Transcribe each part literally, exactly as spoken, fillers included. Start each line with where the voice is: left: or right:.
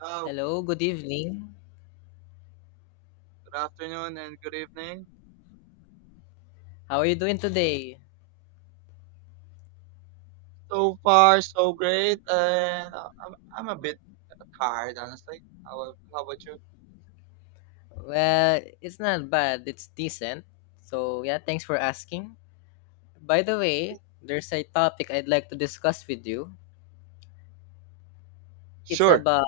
right: Oh,
left: Hello, good evening.
right: good afternoon and good evening.
left: How are you doing today?
right: So far, so great, and uh, I'm I'm a bit tired, honestly. How a- how about you?
left: Well, it's not bad, it's decent. So, yeah, thanks for asking. By the way, there's a topic I'd like to discuss with you. It's
right: Sure.
left: about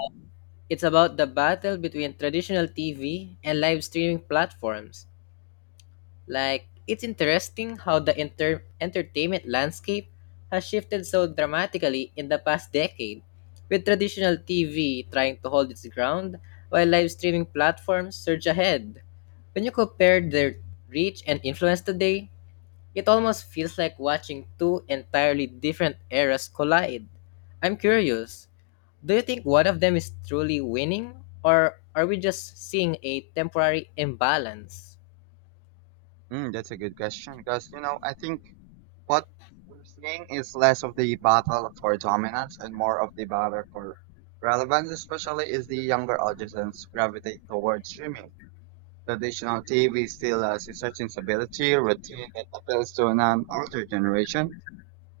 left: it's about the battle between traditional T V and live streaming platforms. Like, it's interesting how the enter- entertainment landscape has shifted so dramatically in the past decade, with traditional T V trying to hold its ground while live streaming platforms surge ahead. When you compare their reach and influence today, it almost feels like watching two entirely different eras collide. I'm curious, do you think one of them is truly winning, or are we just seeing a temporary imbalance?
right: Mm, that's a good question because, you know, I think what we're seeing is less of the battle for dominance and more of the battle for relevance, especially as the younger audiences gravitate towards streaming. Traditional T V still has a certain stability, routine that appeals to an older generation,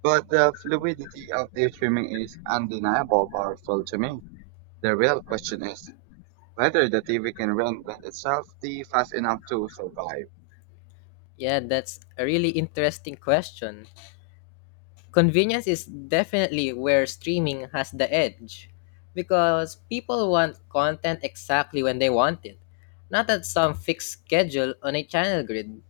right: but the fluidity of their streaming is undeniable powerful to me. The real question is whether the T V can reinvent itself the fast enough to survive.
left: Yeah, that's a really interesting question. Convenience is definitely where streaming has the edge because people want content exactly when they want it, not at some fixed schedule on a channel grid.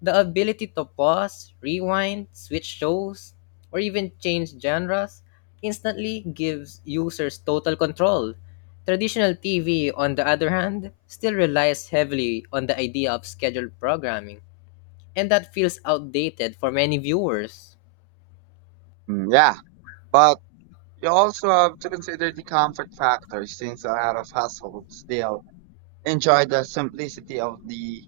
left: The ability to pause, rewind, switch shows, or even change genres instantly gives users total control. Traditional T V, on the other hand, still relies heavily on the idea of scheduled programming, and that feels outdated for many viewers.
right: Mm, yeah, but you also have to consider the comfort factor since a lot of households still enjoy the simplicity of the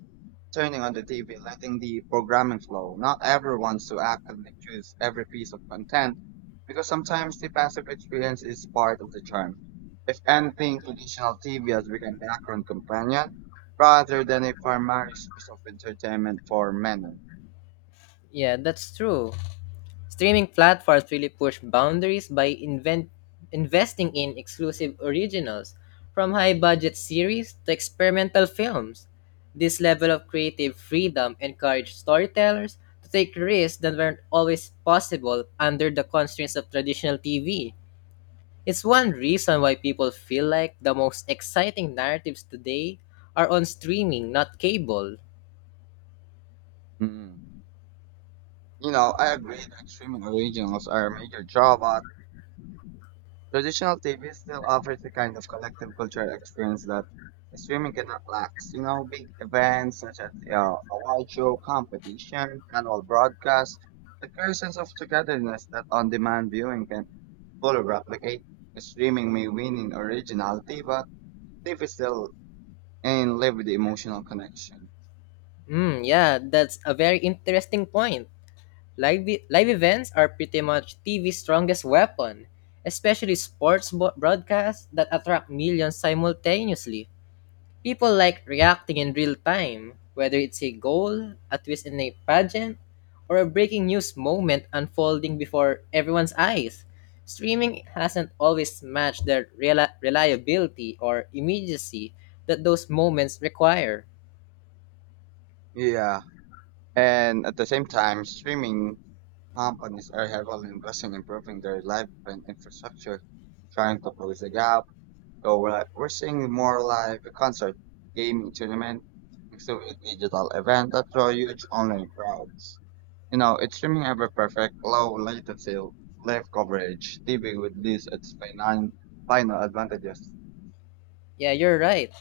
right: turning on the T V, letting the programming flow. Not everyone's to actively choose every piece of content because sometimes the passive experience is part of the charm. If anything, traditional T V has become background companion rather than a primary source of entertainment for many.
left: Yeah, that's true. Streaming platforms really push boundaries by invent- investing in exclusive originals, from high budget series to experimental films. This level of creative freedom encouraged storytellers to take risks that weren't always possible under the constraints of traditional T V. It's one reason why people feel like the most exciting narratives today are on streaming, not cable.
right: Mm. You know, I agree that streaming originals are a major drawback. Traditional T V still offers a kind of collective cultural experience that streaming cannot lack. You know, big events such as uh, a wide show, competition, annual broadcast, the creates sense of togetherness that on-demand viewing can fully replicate. Streaming may win in originality, but T V still and live with the emotional connection.
left: Mm, yeah, that's a very interesting point. Live, e- live events are pretty much T V's strongest weapon, especially sports bo- broadcasts that attract millions simultaneously. People like reacting in real time, whether it's a goal, a twist in a pageant, or a breaking news moment unfolding before everyone's eyes. Streaming hasn't always matched the rela- reliability or immediacy that those moments require.
right: Yeah, and at the same time, streaming companies are heavily investing in improving their live event infrastructure, trying to close the gap. So go live. We're seeing more live concert, gaming tournament, mixed with digital event that draw huge online crowds. You know, it's streaming ever perfect, low latency, live coverage. T V would lose its final, final advantages.
left: Yeah, you're right.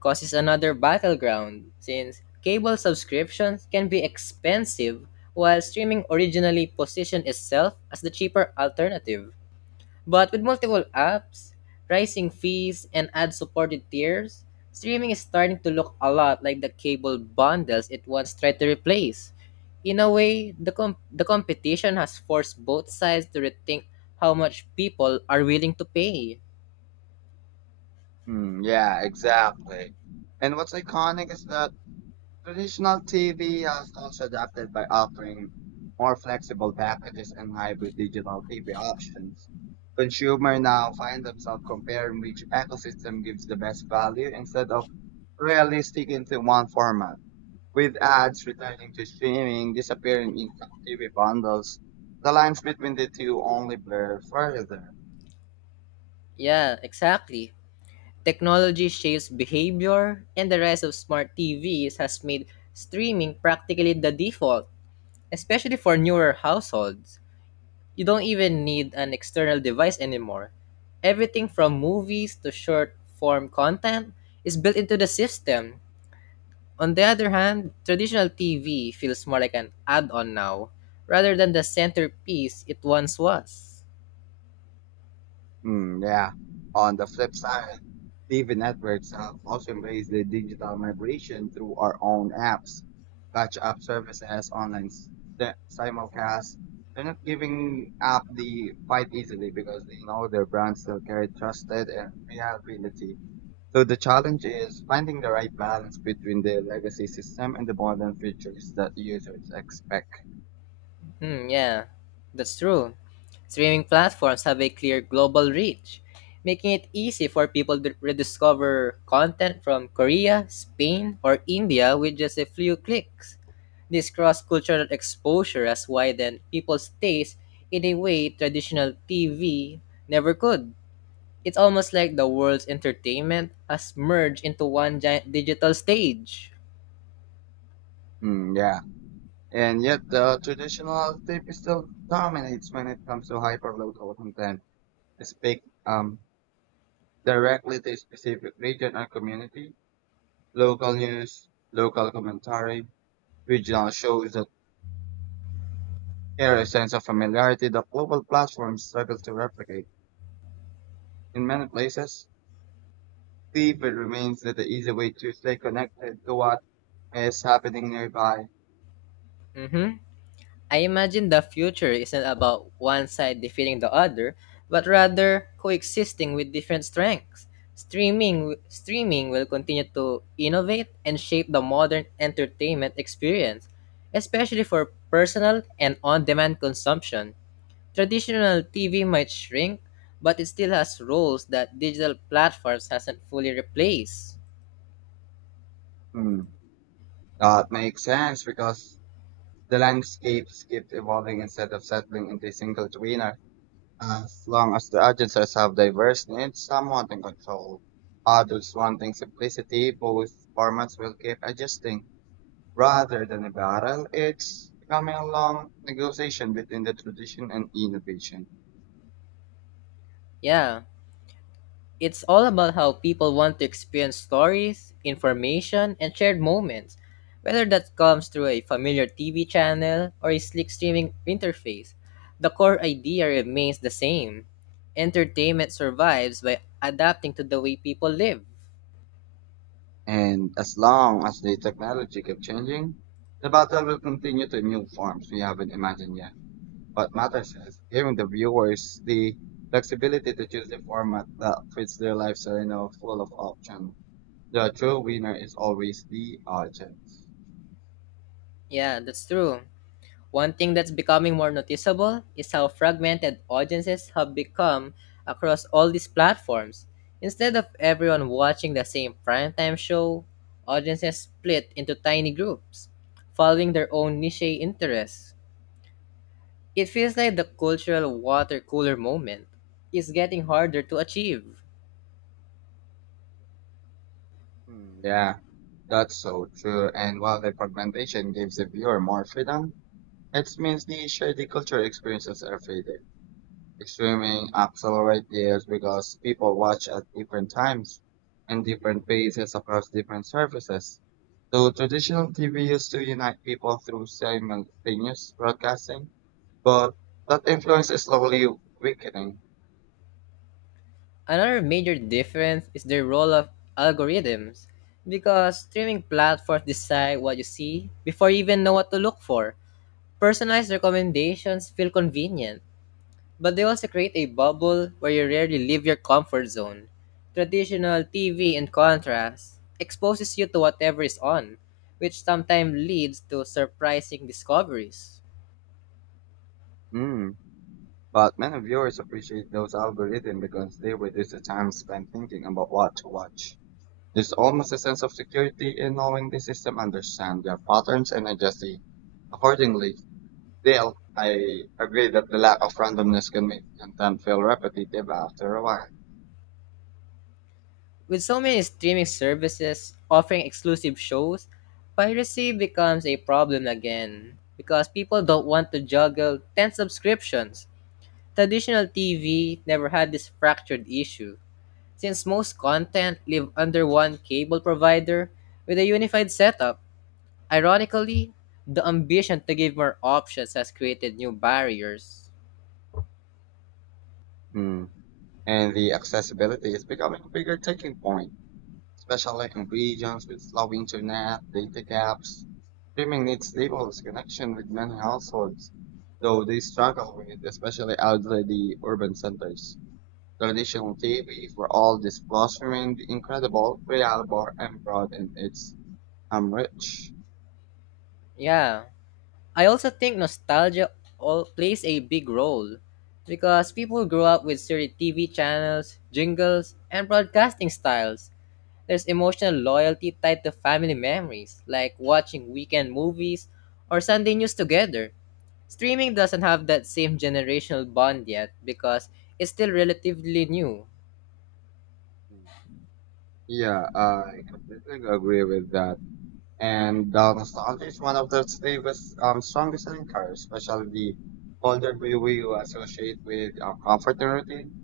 left: Causes another battleground, since cable subscriptions can be expensive while streaming originally positioned itself as the cheaper alternative. But with multiple apps, rising fees, and ad supported tiers, streaming is starting to look a lot like the cable bundles it once tried to replace. In a way, the, com- the competition has forced both sides to rethink how much people are willing to pay.
right: Hmm, yeah, exactly. And what's iconic is that traditional T V has also adapted by offering more flexible packages and hybrid digital T V options. Consumers now find themselves comparing which ecosystem gives the best value instead of really sticking to one format. With ads returning to streaming, disappearing in T V bundles, the lines between the two only blur further.
left: Yeah, exactly. Technology shapes behavior, and the rise of smart T Vs has made streaming practically the default, especially for newer households. You don't even need an external device anymore. Everything from movies to short form content is built into the system. On the other hand, traditional T V feels more like an add on now, rather than the centerpiece it once was.
right: Mm, yeah. On the flip side, T V networks have also embraced the digital migration through our own apps, catch up services, online s- the- simulcasts. They're not giving up the fight easily because they know their brands still carry trusted and reliability. So the challenge is finding the right balance between the legacy system and the modern features that users expect.
left: Hmm, yeah, that's true. Streaming platforms have a clear global reach, making it easy for people to rediscover content from Korea, Spain, or India with just a few clicks. This cross cultural exposure has widened people's taste in a way traditional T V never could. It's almost like the world's entertainment has merged into one giant digital stage.
right: Mm, yeah. And yet the traditional tape still dominates when it comes to hyperlocal content. Speak um, directly to a specific region or community, local news, local commentary, regional shows that carry a sense of familiarity that global platforms struggle to replicate. In many places, T V remains the easy way to stay connected to what is happening nearby.
left: Mm hmm. I imagine the future isn't about one side defeating the other, but rather coexisting with different strengths. Streaming streaming will continue to innovate and shape the modern entertainment experience, especially for personal and on-demand consumption. Traditional T V might shrink, but it still has roles that digital platforms hasn't fully replaced.
right: Hmm. That makes sense because the landscapes keep evolving instead of settling into a single tweener. As long as the agencies have diverse needs, some want in control. Adults wanting simplicity, both formats will keep adjusting. Rather than a battle, it's becoming a long negotiation between the tradition and innovation.
left: Yeah. It's all about how people want to experience stories, information, and shared moments, whether that comes through a familiar T V channel or a slick streaming interface. The core idea remains the same. Entertainment survives by adapting to the way people live.
right: And as long as the technology keeps changing, the battle will continue to new forms we haven't imagined yet. What matters is giving the viewers the flexibility to choose the format that fits their lifestyle and are full of options. The true winner is always the audience.
left: Yeah, that's true. One thing that's becoming more noticeable is how fragmented audiences have become across all these platforms. Instead of everyone watching the same primetime show, audiences split into tiny groups, following their own niche interests. It feels like the cultural water cooler moment is getting harder to achieve.
right: Hmm, yeah, that's so true. And while the fragmentation gives the viewer more freedom, it means they share the cultural experiences every day. Streaming accelerates this because people watch at different times and different paces across different services. So traditional T V used to unite people through simultaneous broadcasting, but that influence is slowly weakening.
left: Another major difference is the role of algorithms, because streaming platforms decide what you see before you even know what to look for. Personalized recommendations feel convenient, but they also create a bubble where you rarely leave your comfort zone. Traditional T V, in contrast, exposes you to whatever is on, which sometimes leads to surprising discoveries.
right: Hmm. But many viewers appreciate those algorithms because they reduce the time spent thinking about what to watch. There's almost a sense of security in knowing the system understands their patterns and adjusts accordingly. Dale, I agree that the lack of randomness can make content feel repetitive after a while.
left: With so many streaming services offering exclusive shows, piracy becomes a problem again because people don't want to juggle ten subscriptions. Traditional T V never had this fractured issue. Since most content live under one cable provider with a unified setup, ironically, the ambition to give more options has created new barriers.
right: Mm. And the accessibility is becoming a bigger taking point, especially in regions with slow internet, data gaps. Streaming needs stable connection with many households, though they struggle with it, especially outside the urban centers. Traditional T V for all this plus remained incredible, reliable, and broad in its um, reach.
left: Yeah. I also think nostalgia all plays a big role because people grew up with certain T V channels, jingles, and broadcasting styles. There's emotional loyalty tied to family memories, like watching weekend movies or Sunday news together. Streaming doesn't have that same generational bond yet because it's still relatively new.
right: Yeah, I completely agree with that. And the nostalgia is one of the strongest, um, strongest linkers, especially the older view we will associate with uh, comfort and routine.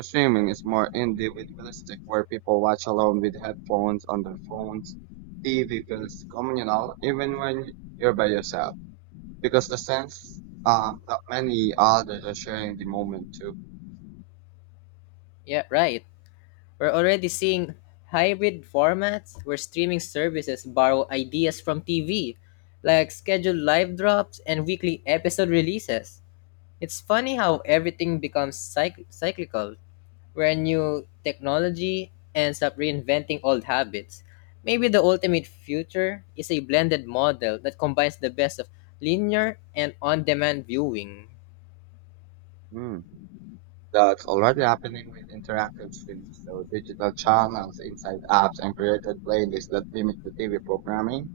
right: Streaming is more individualistic, where people watch alone with headphones on their phones. T V feels communal, even when you're by yourself, because the sense um, that many others are sharing the moment too.
left: Yeah, right. We're already seeing hybrid formats where streaming services borrow ideas from T V, like scheduled live drops and weekly episode releases. It's funny how everything becomes cyc- cyclical, where new technology ends up reinventing old habits. Maybe the ultimate future is a blended model that combines the best of linear and on demand viewing.
right: That's already happening with interactive streams, so digital channels inside apps and created playlists that limit the T V programming.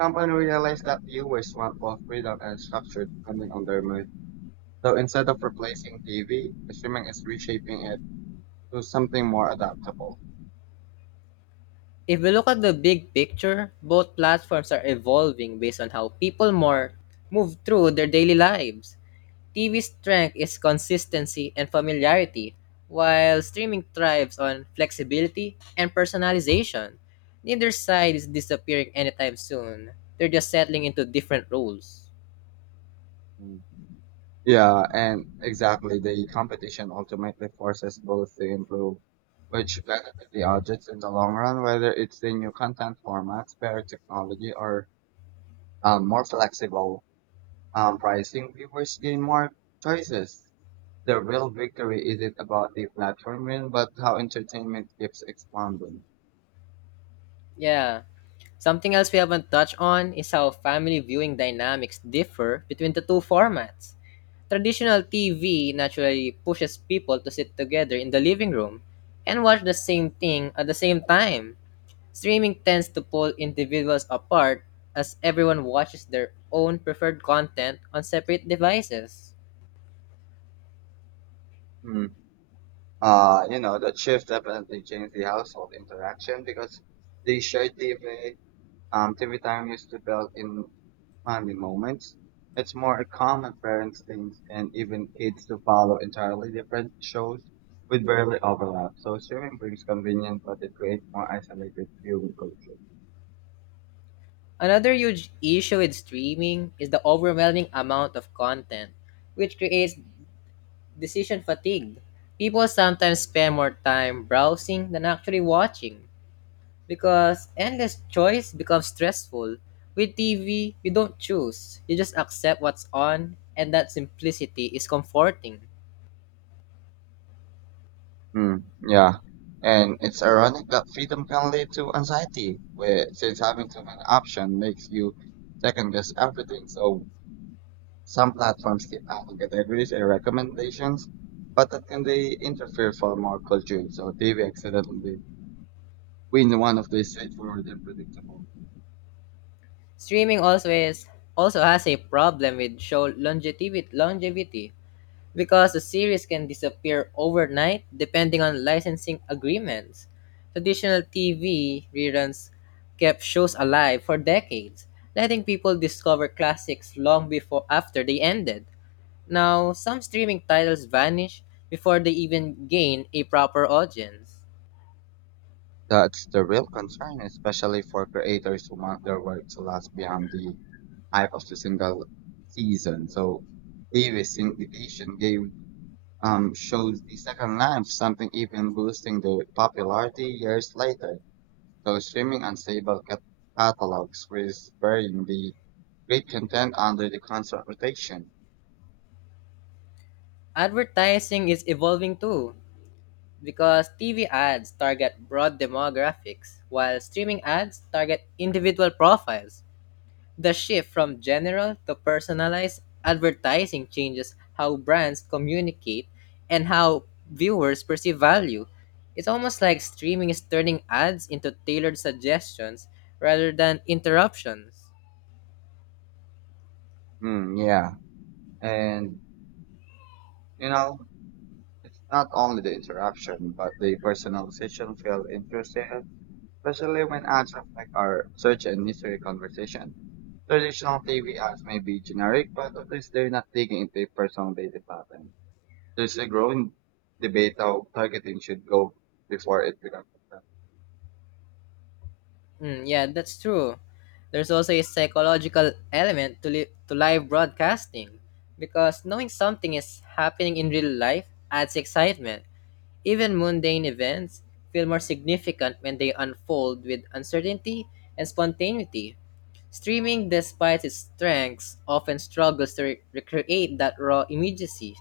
right: Company realized that viewers want both freedom and structure depending on their mood. So instead of replacing T V, streaming is reshaping it to something more adaptable.
left: If we look at the big picture, both platforms are evolving based on how people more move through their daily lives. T V's strength is consistency and familiarity, while streaming thrives on flexibility and personalization. Neither side is disappearing anytime soon. They're just settling into different roles.
right: Mm. Yeah, and exactly, the competition ultimately forces both to improve, which benefit the audience in the long run, whether it's the new content formats, better technology, or um, more flexible um, pricing, viewers gain more choices. The real victory isn't about the platform win, but how entertainment keeps expanding.
left: Yeah. Something else we haven't touched on is how family viewing dynamics differ between the two formats. Traditional T V naturally pushes people to sit together in the living room and watch the same thing at the same time. Streaming tends to pull individuals apart as everyone watches their own preferred content on separate devices.
right: Hmm. Uh, you know, that shift definitely changed the household interaction because the shared T V, um, T V time used to build in family moments. It's more a common parents things and even kids to follow entirely different shows with barely overlap. So streaming brings convenience, but it creates more isolated viewing culture.
left: Another huge issue with streaming is the overwhelming amount of content, which creates decision fatigue. People sometimes spend more time browsing than actually watching because endless choice becomes stressful. With T V, you don't choose, you just accept what's on, and that simplicity is comforting.
right: Mm, yeah. And it's ironic that freedom can lead to anxiety, where since having too many options makes you second guess everything. So some platforms keep adding categories and recommendations, but that can they interfere for more culture. So T V accidentally win one of these straightforward and predictable.
left: Streaming also is also has a problem with show longevity longevity because the series can disappear overnight depending on licensing agreements. Traditional T V reruns kept shows alive for decades, letting people discover classics long before after they ended. Now, some streaming titles vanish before they even gain a proper audience.
right: That's the real concern, especially for creators who want their work to last beyond the hype of the single season. So T V syndication gave um, shows the second lamp, something even boosting the popularity years later. So streaming unstable cat- catalogs was burying the great content under the constant rotation.
left: Advertising is evolving too. Because T V ads target broad demographics, while streaming ads target individual profiles. The shift from general to personalized advertising changes how brands communicate and how viewers perceive value. It's almost like streaming is turning ads into tailored suggestions rather than interruptions.
right: Hmm, yeah. And, you know, it's not only the interruption, but the personalization feel intrusive, especially when ads affect our search and history conversation. Traditional T V ads may be generic, but at least they're not digging into personal data patterns. There's a growing debate how targeting should go before it becomes. Effective.
left: Mm, yeah, that's true. There's also a psychological element to, li- to live broadcasting because knowing something is happening in real life adds excitement. Even mundane events feel more significant when they unfold with uncertainty and spontaneity. Streaming, despite its strengths, often struggles to re- recreate that raw immediacy.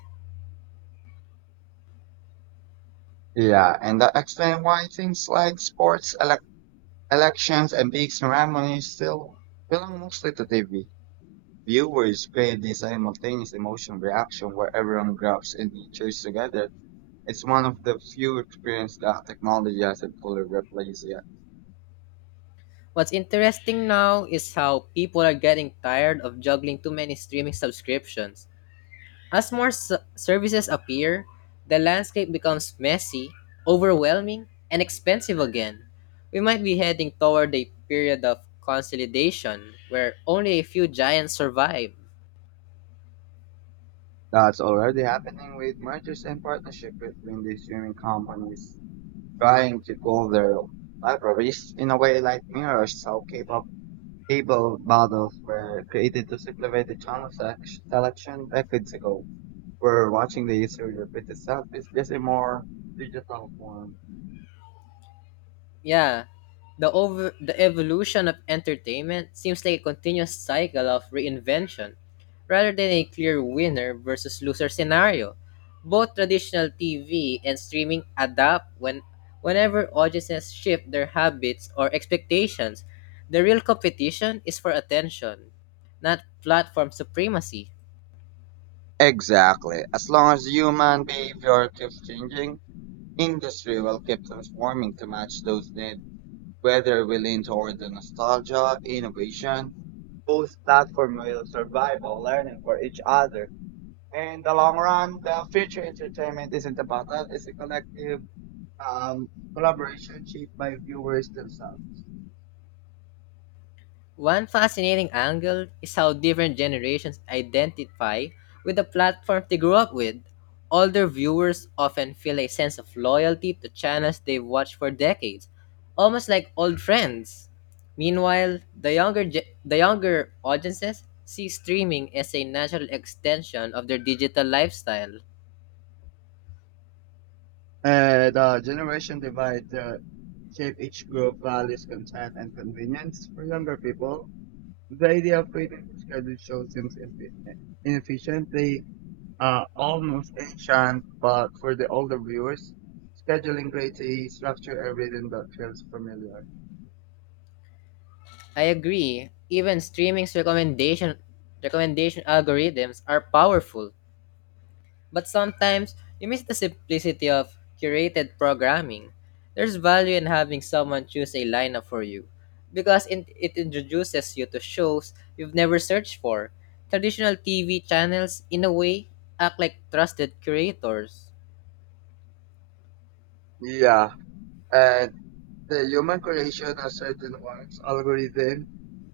right: Yeah, and that explains why things like sports, elec elections, and big ceremonies still belong mostly to T V. Viewers crave this simultaneous emotion reaction where everyone grabs and cheers together. It's one of the few experiences that technology hasn't fully replaced yet.
left: What's interesting now is how people are getting tired of juggling too many streaming subscriptions. As more s- services appear, the landscape becomes messy, overwhelming, and expensive again. We might be heading toward a period of consolidation where only a few giants survive.
right: That's already happening with mergers and partnership between these streaming companies. Trying to cover libraries in a way like mirrors how K-pop cable models were created to simplify the channel sec- selection decades ago. Where watching the history repeat itself is just a more digital form.
left: Yeah, the over the evolution of entertainment seems like a continuous cycle of reinvention, rather than a clear winner versus loser scenario. Both traditional T V and streaming adapt when whenever audiences shift their habits or expectations. The real competition is for attention, not platform supremacy.
right: Exactly. As long as human behavior keeps changing, industry will keep transforming to match those needs. Whether we lean toward the nostalgia, innovation, both platform will survive while learning for each other. In the long run, the future entertainment isn't a battle, it's a collective um, collaboration shaped by viewers themselves.
left: One fascinating angle is how different generations identify with the platform they grew up with. Older viewers often feel a sense of loyalty to channels they've watched for decades, almost like old friends. Meanwhile, the younger ge- the younger audiences see streaming as a natural extension of their digital lifestyle.
right: Uh, the generation divide uh, shape each group values content and convenience for younger people. The idea of creating scheduled shows seems ineffi- inefficient. They uh, almost ancient, but for the older viewers, scheduling creates a structure everything that feels familiar.
left: I agree. Even streaming's recommendation recommendation algorithms are powerful. But sometimes you miss the simplicity of curated programming. There's value in having someone choose a lineup for you because it, it introduces you to shows you've never searched for. Traditional T V channels, in a way, act like trusted curators.
right: Yeah, and the human creation of certain ones algorithm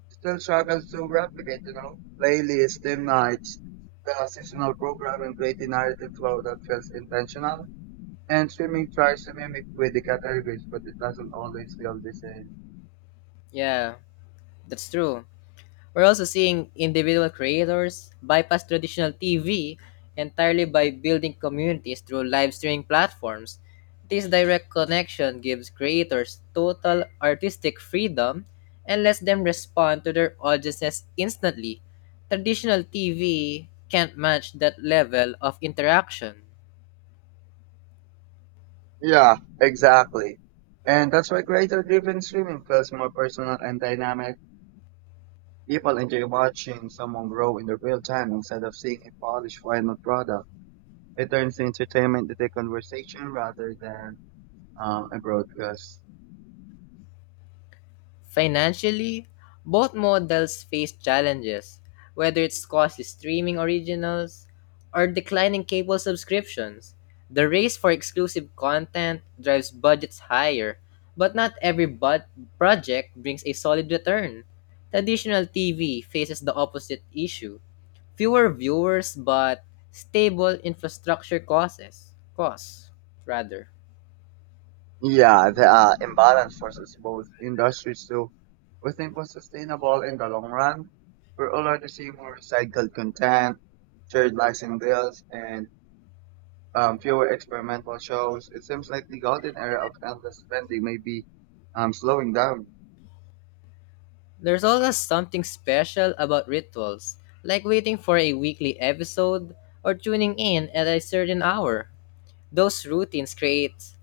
right: still struggles to replicate, you know, playlists, theme nights, the seasonal program and create a narrative flow that feels intentional. And streaming tries to mimic with the categories, but it doesn't always feel the same.
left: Yeah, that's true. We're also seeing individual creators bypass traditional T V entirely by building communities through live streaming platforms. This direct connection gives creators total artistic freedom and lets them respond to their audiences instantly. Traditional T V can't match that level of interaction.
right: Yeah, exactly. And that's why creator driven streaming feels more personal and dynamic. People enjoy watching someone grow in the real time instead of seeing a polished final product. It turns entertainment into a conversation rather than um, abroad because
left: Financially, both models face challenges, whether it's cost is streaming originals or declining cable subscriptions. The race for exclusive content drives budgets higher, but not every bud- project brings a solid return. Traditional T V faces the opposite issue, fewer viewers but stable infrastructure causes costs rather
right: yeah, the uh, imbalance forces both industries to rethink what's sustainable in the long run. We're already seeing more recycled content, shared licensing deals, and um, fewer experimental shows. It seems like the golden era of endless spending may be um, slowing down.
left: There's always something special about rituals, like waiting for a weekly episode or tuning in at a certain hour. Those routines create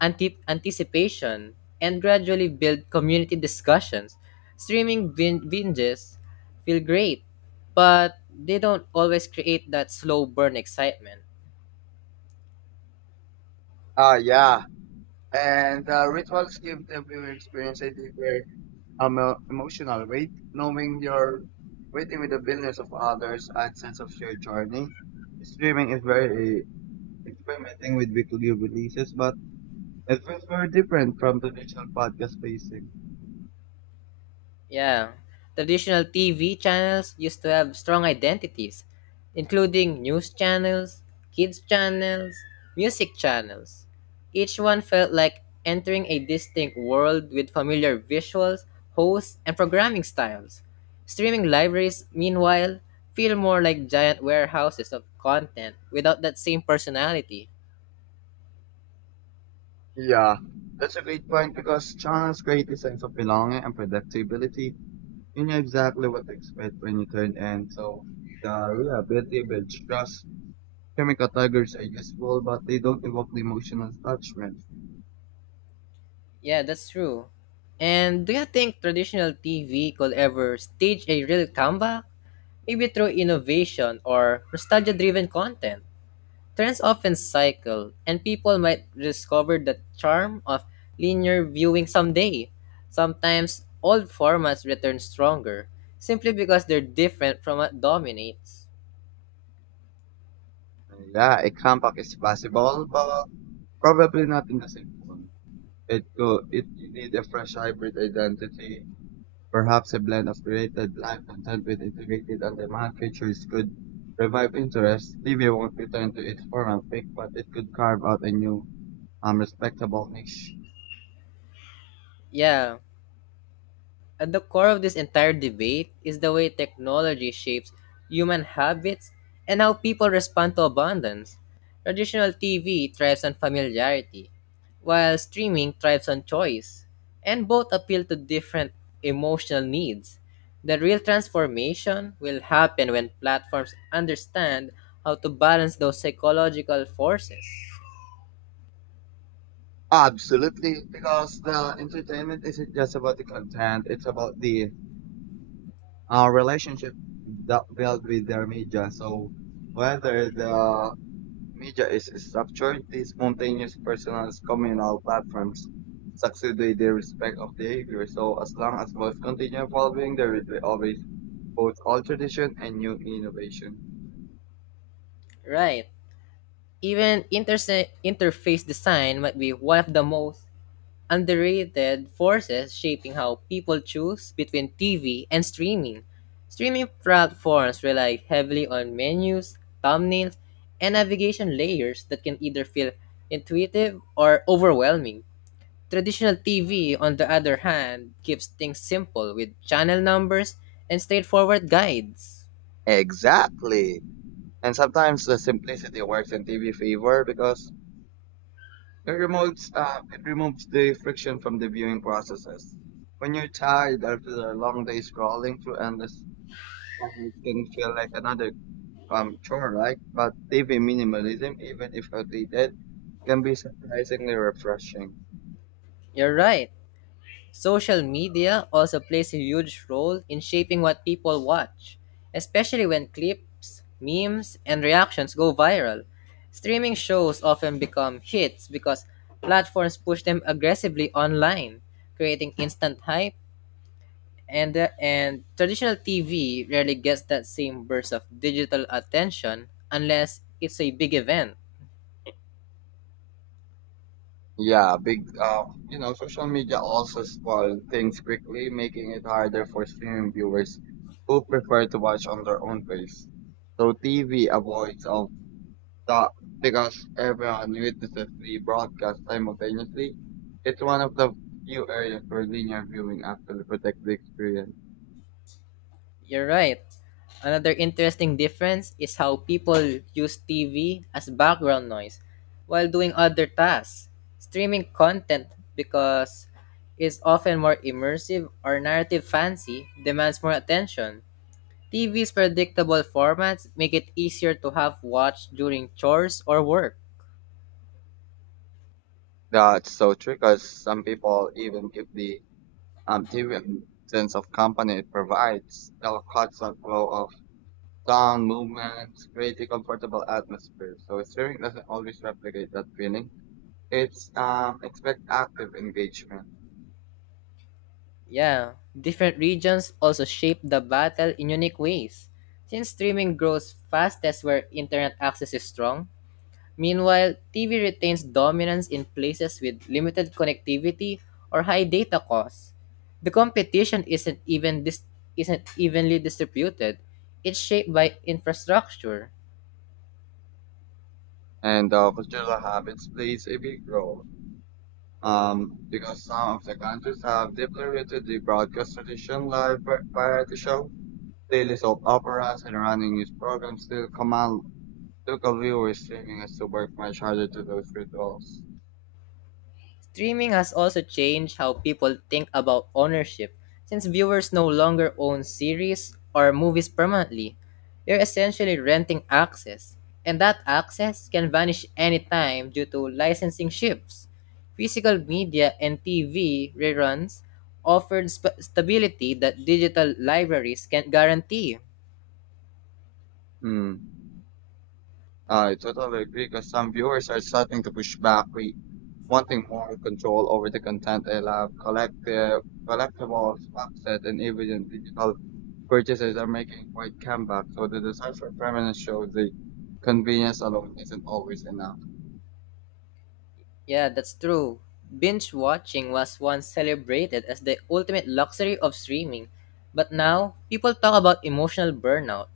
left: anti- anticipation and gradually build community discussions. Streaming bin- binges feel great, but they don't always create that slow burn excitement.
right: Ah, yeah. And uh, rituals give the viewer experience a deeper emo- emotional weight, knowing you're waiting with the billions of others, and sense of shared journey. Streaming is very experimenting with weekly releases, but it feels very different from traditional podcast spacing.
left: Yeah. Traditional T V channels used to have strong identities, including news channels, kids channels, music channels. Each one felt like entering a distinct world with familiar visuals, hosts, and programming styles. Streaming libraries, meanwhile, feel more like giant warehouses of content without that same personality.
right: Yeah, that's a great point because channels create a sense of belonging and predictability. You know exactly what to expect when you turn in, so the reliability builds trust. Chemical tigers are useful, but they don't evoke the emotional attachment.
left: Yeah, that's true. And do you think traditional T V could ever stage a real comeback? Maybe through innovation or nostalgia driven content. Trends often cycle, and people might discover the charm of linear viewing someday. Sometimes old formats return stronger, simply because they're different from what dominates.
right: Yeah, a comeback is possible, but probably not in the same form. It could it need a fresh hybrid identity. Perhaps a blend of created live content with integrated on-demand features could revive interest. T V won't return to its former peak, but it could carve out a new, um, respectable niche.
left: Yeah, At the core of this entire debate is the way technology shapes human habits and how people respond to abundance. Traditional T V thrives on familiarity, while streaming thrives on choice, and both appeal to different emotional needs. The real transformation will happen when platforms understand how to balance those psychological forces.
right: Absolutely, because the entertainment isn't just about the content; it's about the uh, relationship that built with their media. So whether the media is structured. These spontaneous personal communal platforms succeed with the respect of behavior. So as long as both continue evolving, there will be always both old tradition and new innovation.
left: Right. Even interse- interface design might be one of the most underrated forces shaping how people choose between T V and streaming. Streaming platforms rely heavily on menus, thumbnails, and navigation layers that can either feel intuitive or overwhelming. Traditional T V, on the other hand, keeps things simple with channel numbers and straightforward guides.
right: Exactly. And sometimes the simplicity works in T V favor because it removes uh, it removes the friction from the viewing processes. When you're tired after a long day scrolling through endless tabs, it can feel like another um, genre-like, but T V minimalism, even if outdated, can be surprisingly refreshing.
left: You're right. Social media also plays a huge role in shaping what people watch, especially when clips, memes, and reactions go viral. Streaming shows often become hits because platforms push them aggressively online, creating instant hype, and, and traditional T V rarely gets that same burst of digital attention unless it's a big event.
right: Yeah, big, uh, you know, social media also spoil things quickly, making it harder for streaming viewers who prefer to watch on their own pace. So T V avoids of that because everyone witnesses the broadcast simultaneously. It's one of the few areas where linear viewing actually protects the experience.
left: You're right. Another interesting difference is how people use T V as background noise while doing other tasks. Streaming content, because it's often more immersive or narrative fancy, demands more attention. T V's predictable formats make it easier to have watched during chores or work.
right: That's so true because some people even keep the um, dividends of company provides the cultural flow of sound movements, creating comfortable atmosphere. So sharing doesn't always replicate that feeling. It's um, expect active engagement
left: Yeah, different regions also shape the battle in unique ways. Since streaming grows fastest where internet access is strong, meanwhile, T V retains dominance in places with limited connectivity or high data costs. The competition isn't even dis- isn't evenly distributed. It's shaped by infrastructure.
right: and uh, cultural habits plays a big role. Um, because some of the countries have deeply rooted the broadcast tradition, live va- variety show, daily soap operas, and running news programs still command local viewers, streaming as to work much harder to those rituals.
left: Streaming has also changed how people think about ownership, since viewers no longer own series or movies permanently. You're essentially renting access, and that access can vanish anytime due to licensing shifts. Physical media and T V reruns offered sp- stability that digital libraries can't guarantee.
right: Hmm. I totally agree because some viewers are starting to push back with wanting more control over the content they love. Collective, collectibles, box set, and even in digital purchases are making quite comeback. So the desire for permanence shows the convenience alone isn't always enough.
left: Yeah, that's true. Binge watching was once celebrated as the ultimate luxury of streaming, but now people talk about emotional burnout.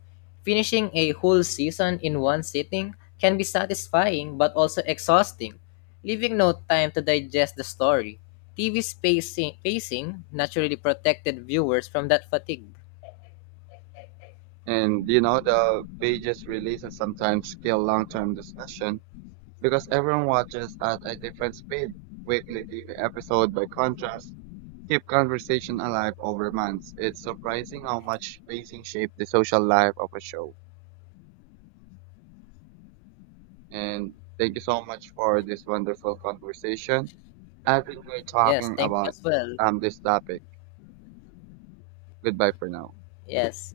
left: Finishing a whole season in one sitting can be satisfying but also exhausting, leaving no time to digest the story. T V spacing, pacing naturally protected viewers from that fatigue.
right: And you know, the pages releases sometimes kill long-term discussion because everyone watches at a different speed. Weekly T V episode, by contrast, keep conversation alive over months. It's surprising how much pacing shapes the social life of a show. And thank you so much for this wonderful conversation. I've enjoyed
left: Yes,
right: talking
left: thank you
right: about
left: as well.
right: um this topic. Goodbye for now.
left: Yes.